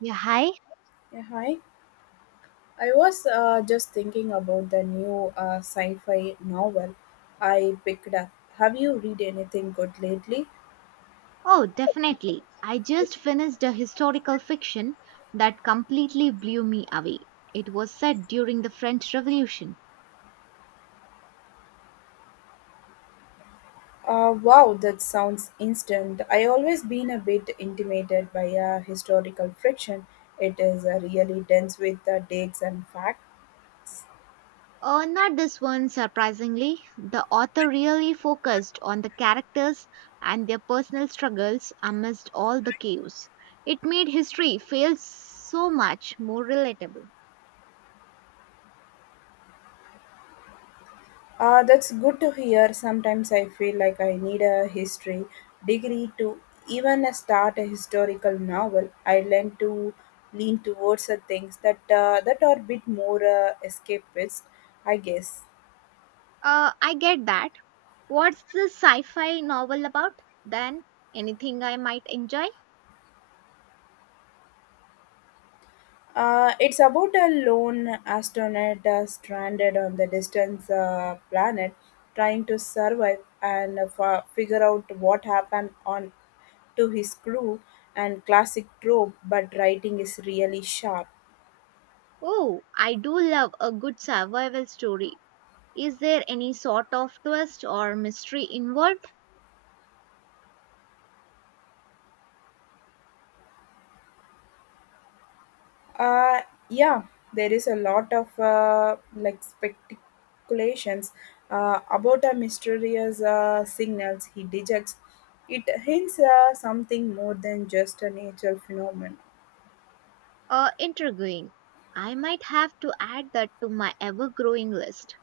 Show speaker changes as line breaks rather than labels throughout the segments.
Yeah, hi.
Yeah, hi. I was just thinking about the new sci-fi novel I picked up. Have you read anything good lately?
Oh, definitely. I just finished a historical fiction that completely blew me away. It was set during the French Revolution.
Wow, that sounds instant. I always been a bit intimidated by historical fiction. It is really dense with the dates and facts.
Oh, not this one, surprisingly. The author really focused on the characters and their personal struggles amidst all the chaos. It made history feel so much more relatable.
That's good to hear. Sometimes I feel like I need a history degree to even start a historical novel. I learn to lean towards the things that that are a bit more escapist, I guess.
I get that. What's the sci fi novel about then? Anything I might enjoy?
It's about a lone astronaut stranded on the distant planet, trying to survive and figure out what happened on to his crew and classic trope. But writing is really sharp.
Oh, I do love a good survival story. Is there any sort of twist or mystery involved?
Uh, yeah, there is a lot of like speculations about a mysterious signals he detects. It hints something more than just a natural phenomenon.
Intriguing. I might have to add that to my ever growing list.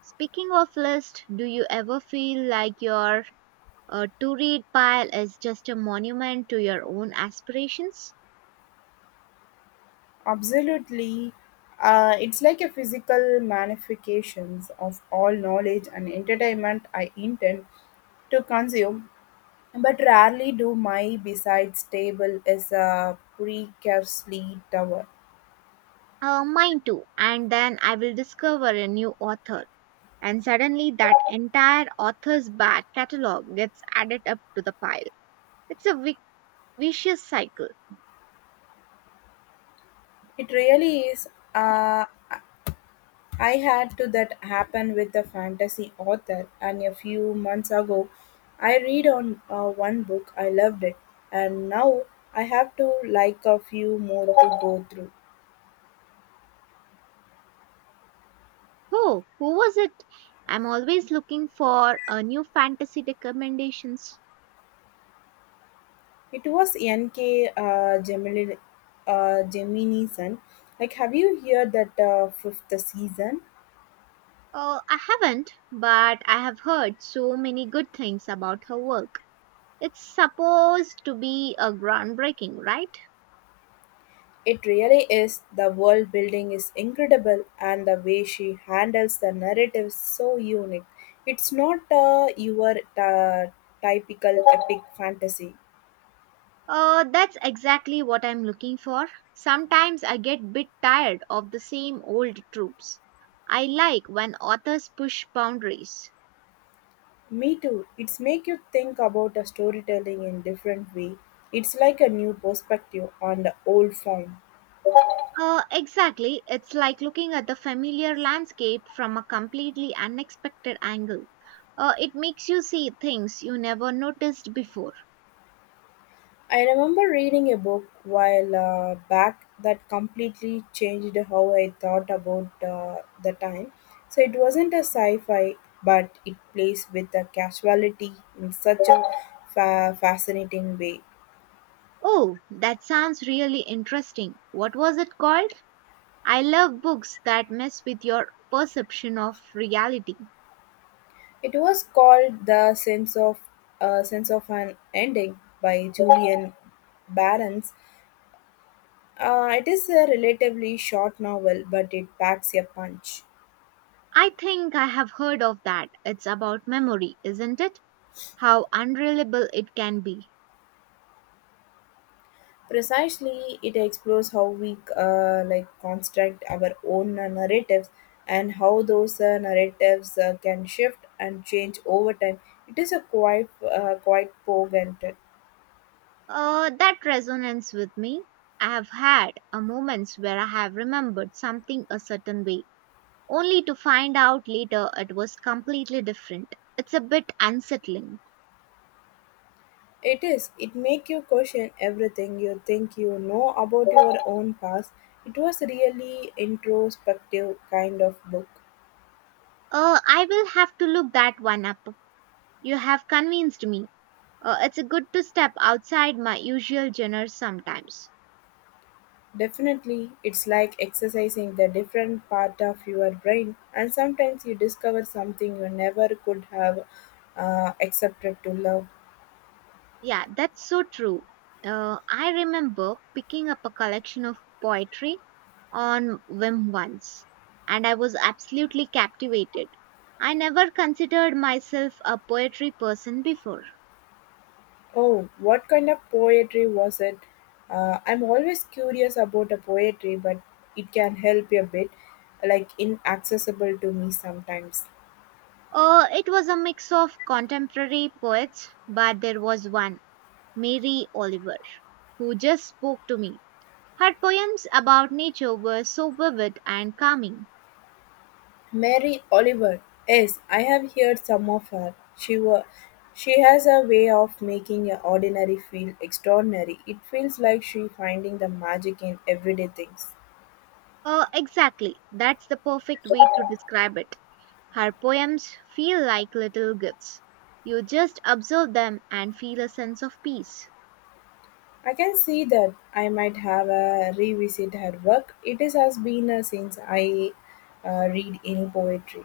Speaking of list, do you ever feel like your to read pile is just a monument to your own aspirations?
Absolutely, it's like a physical manifestations of all knowledge and entertainment I intend to consume. But rarely do my besides table is a precariously tower.
Mine too. And then I will discover a new author. And suddenly that entire author's back catalog gets added up to the pile. It's a vicious cycle.
It really is. Uh, I had to that happen with a fantasy author, and a few months ago, I read on one book. I loved it, and now I have to like a few more to go through.
Oh, who was it? I'm always looking for new fantasy recommendations.
It was N.K. Gemini. Like, have you heard that fifth season?
I haven't, but I have heard so many good things about her work. It's supposed to be a groundbreaking, right?
It really is. The world building is incredible, and the way she handles the narrative is so unique. It's not your uh, typical epic fantasy.
That's exactly what I'm looking for. Sometimes I get bit tired of the same old tropes. I like when authors push boundaries.
Me too. It's make you think about the storytelling in different way. It's like a new perspective on the old form.
Exactly. It's like looking at the familiar landscape from a completely unexpected angle. It makes you see things you never noticed before.
I remember reading a book while back that completely changed how I thought about the time. So it wasn't a sci fi, but it plays with the casuality in such a fascinating way.
Oh, that sounds really interesting. What was it called? I love books that mess with your perception of reality.
It was called The Sense of an Ending by Julian Barons. It is a relatively short novel, but it packs a punch.
I think I have heard of that. It's about memory, isn't it? How unreliable it can be.
Precisely, it explores how we like construct our own narratives and how those narratives can shift and change over time. It is a quite poignant.
That resonates with me. I have had moments where I have remembered something a certain way, only to find out later it was completely different. It's a bit unsettling.
It is. It make you question everything you think you know about your own past. It was really introspective kind of book.
I will have to look that one up. You have convinced me. It's good to step outside my usual genre sometimes.
Definitely, it's like exercising the different part of your brain, and sometimes you discover something you never could have accepted to love.
Yeah, that's so true. I remember picking up a collection of poetry on whim once, and I was absolutely captivated. I never considered myself a poetry person before.
Oh, what kind of poetry was it? I'm always curious about a poetry, but it can help a bit, like inaccessible to me sometimes.
It was a mix of contemporary poets, but there was one, Mary Oliver, who just spoke to me. Her poems about nature were so vivid and calming.
Mary Oliver, yes, I have heard some of her. She has a way of making a ordinary feel extraordinary. It feels like she finding the magic in everyday things.
Exactly, that's the perfect way to describe it. Her poems feel like little gifts. You just observe them and feel a sense of peace.
I can see that I might have a revisit her work. It is has been since I read any poetry.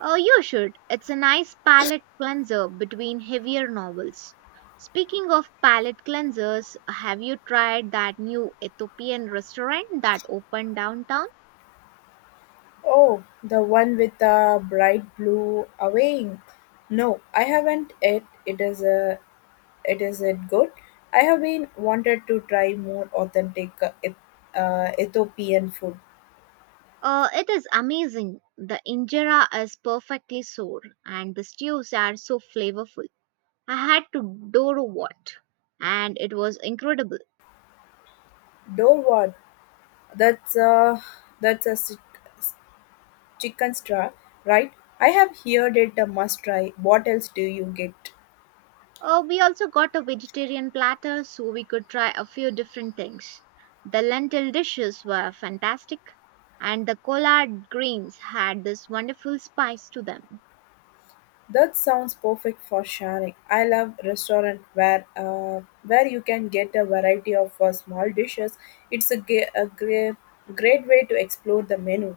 Oh, you should. It's a nice palate cleanser between heavier novels. Speaking of palate cleansers, have you tried that new Ethiopian restaurant that opened downtown?
Oh, the one with the bright blue awning. No, I haven't yet. It is it good? I have been wanted to try more authentic Ethiopian food.
It is amazing. The injera is perfectly sour and the stews are so flavorful. I had to do what, and it was incredible.
Though what? That's a that's a s- Chicken straw, right? I have heard it a must try. What else do you get?
We also got a vegetarian platter so we could try a few different things. The lentil dishes were fantastic, and the collard greens had this wonderful spice to them.
That sounds perfect for sharing. I love restaurant where where you can get a variety of small dishes. It's a, ge- a gre- Great way to explore the menu.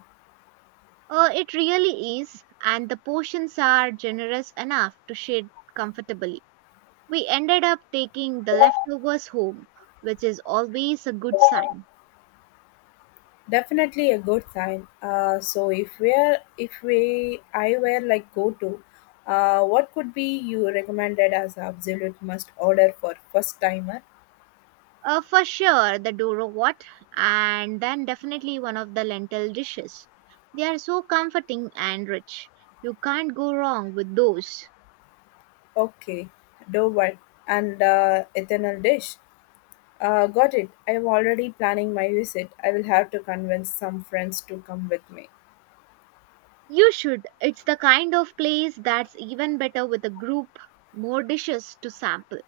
It really is, and the portions are generous enough to share comfortably. We ended up taking the leftovers home, which is always a good sign.
Definitely a good sign. So if we're if we I were like go to, what could be you recommended as absolute must order for first timer?
For sure, the dorowat, and then definitely one of the lentil dishes. They are so comforting and rich. You can't go wrong with those.
Okay, dough one and ethanol dish. Got it. I'm already planning my visit. I will have to convince some friends to come with me.
You should. It's the kind of place that's even better with a group, more dishes to sample.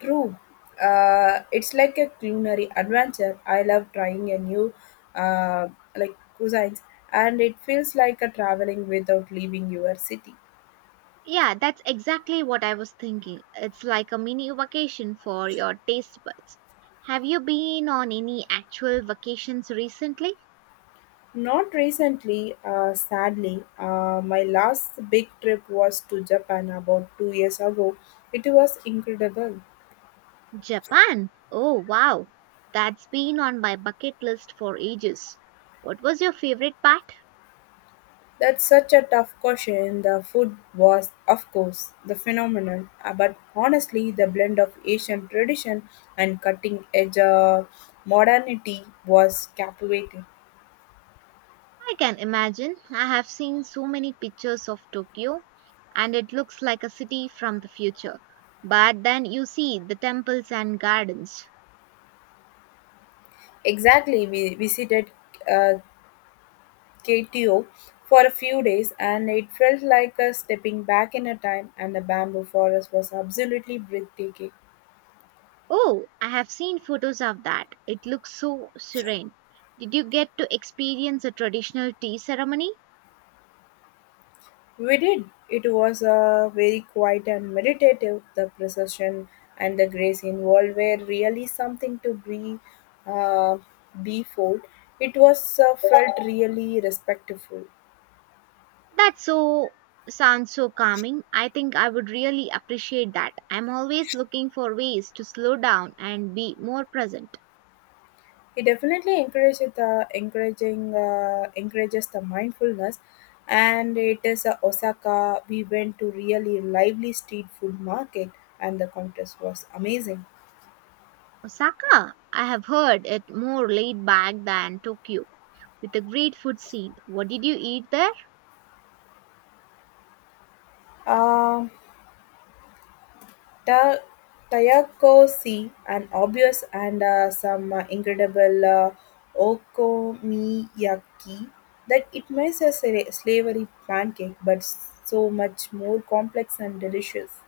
True. It's like a culinary adventure. I love trying a new, uh, like cuisines, and it feels like a traveling without leaving your city.
Yeah, that's exactly what I was thinking. It's like a mini vacation for your taste buds. Have you been on any actual vacations recently?
Not recently, sadly. My last big trip was to Japan about two years ago. It was incredible.
Japan. Oh, wow. That's been on my bucket list for ages. What was your favorite part?
That's such a tough question. The food was, of course, the phenomenon, but honestly, the blend of Asian tradition and cutting edge modernity was captivating.
I can imagine. I have seen so many pictures of Tokyo, and it looks like a city from the future. But then you see the temples and gardens.
Exactly, we visited uh, KTO for a few days, and it felt like a stepping back in a time, and the bamboo forest was absolutely breathtaking.
Oh, I have seen photos of that. It looks so serene. Did you get to experience a traditional tea ceremony?
We did. It was a very quiet and meditative. The procession and the grace involved were really something to be uh, before. It was felt really respectful.
That so sounds so calming. I think I would really appreciate that. I'm always looking for ways to slow down and be more present.
It definitely encourages the encouraging encourages the mindfulness, and it is a Osaka. We went to really lively street food market, and the contest was amazing.
Osaka, I have heard it more laid back than Tokyo with a great food scene. What did you eat there?
Um Ta- Taiyako sea, an obvious and some incredible okonomiyaki that it makes a slavery pancake, but so much more complex and delicious.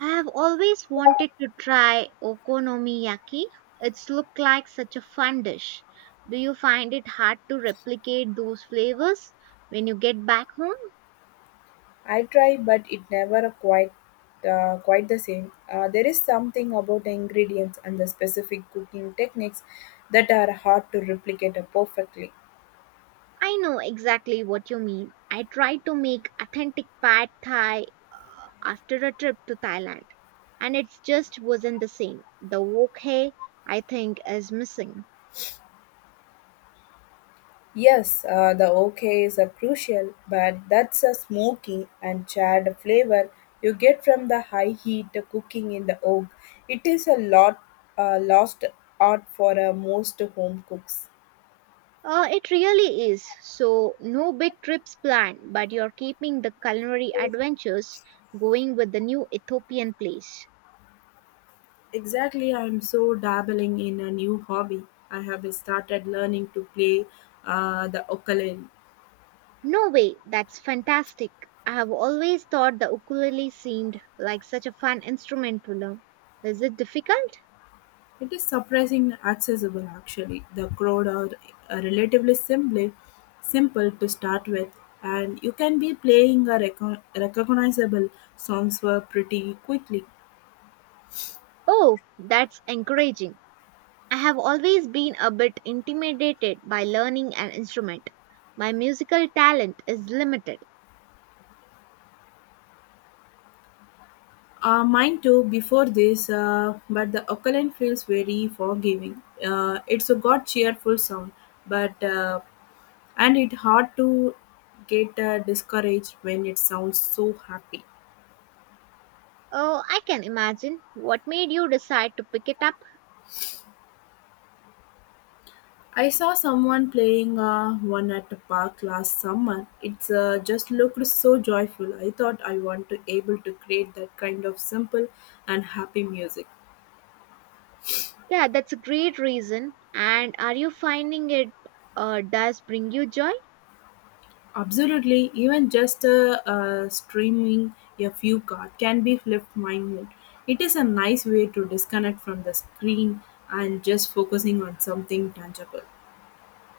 I have always wanted to try okonomiyaki. It's looked like such a fun dish. Do you find it hard to replicate those flavors when you get back home?
I try, but it never quite the same. There is something about the ingredients and the specific cooking techniques that are hard to replicate perfectly.
I know exactly what you mean. I tried to make authentic pad thai after a trip to Thailand, and it just wasn't the same. The wok hay, I think, is missing.
Yes, the OKs are crucial, but that's a smoky and charred flavor you get from the high heat cooking in the oak. It is a lot lost art for most home cooks.
It really is. So, no big trips planned, but you're keeping the culinary adventures going with the new Ethiopian place.
Exactly, I'm so dabbling in a new hobby. I have started learning to play the ukulele.
No way, that's fantastic. I have always thought the ukulele seemed like such a fun instrument to learn. Is it difficult?
It is surprisingly accessible actually. The crowd are relatively simply simple to start with and you can be playing a recognizable songs were pretty quickly.
Oh, that's encouraging. I have always been a bit intimidated by learning an instrument. My musical talent is limited.
Mine too before this but the Oakland feels very forgiving. It's a got cheerful sound but and it hard to get discouraged when it sounds so happy.
Oh, I can imagine. What made you decide to pick it up?
I saw someone playing one at the park last summer. It's just looked so joyful. I thought I want to able to create that kind of simple and happy music.
Yeah, that's a great reason. And are you finding it does bring you joy?
Absolutely, even just streaming a few cards can be lift my mood. It is a nice way to disconnect from the screen and just focusing on something tangible.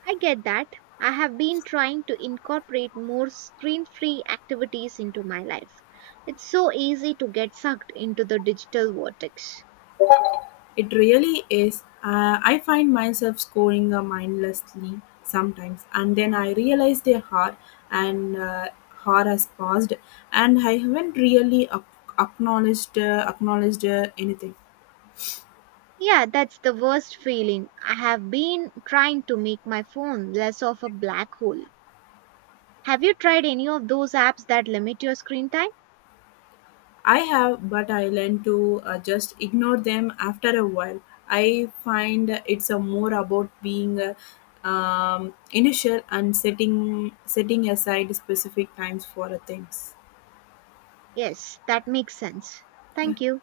I get that. I have been trying to incorporate more screen free activities into my life. It's so easy to get sucked into the digital vortex.
It really is. I find myself scoring mindlessly sometimes, and then I realize the hour and hour has passed, and I haven't really acknowledged anything.
Yeah, that's the worst feeling. I have been trying to make my phone less of a black hole. Have you tried any of those apps that limit your screen time?
I have, but I learn to just ignore them after a while. I find it's a more about being initial and setting aside specific times for things.
Yes, that makes sense.
Yeah.
Thank you.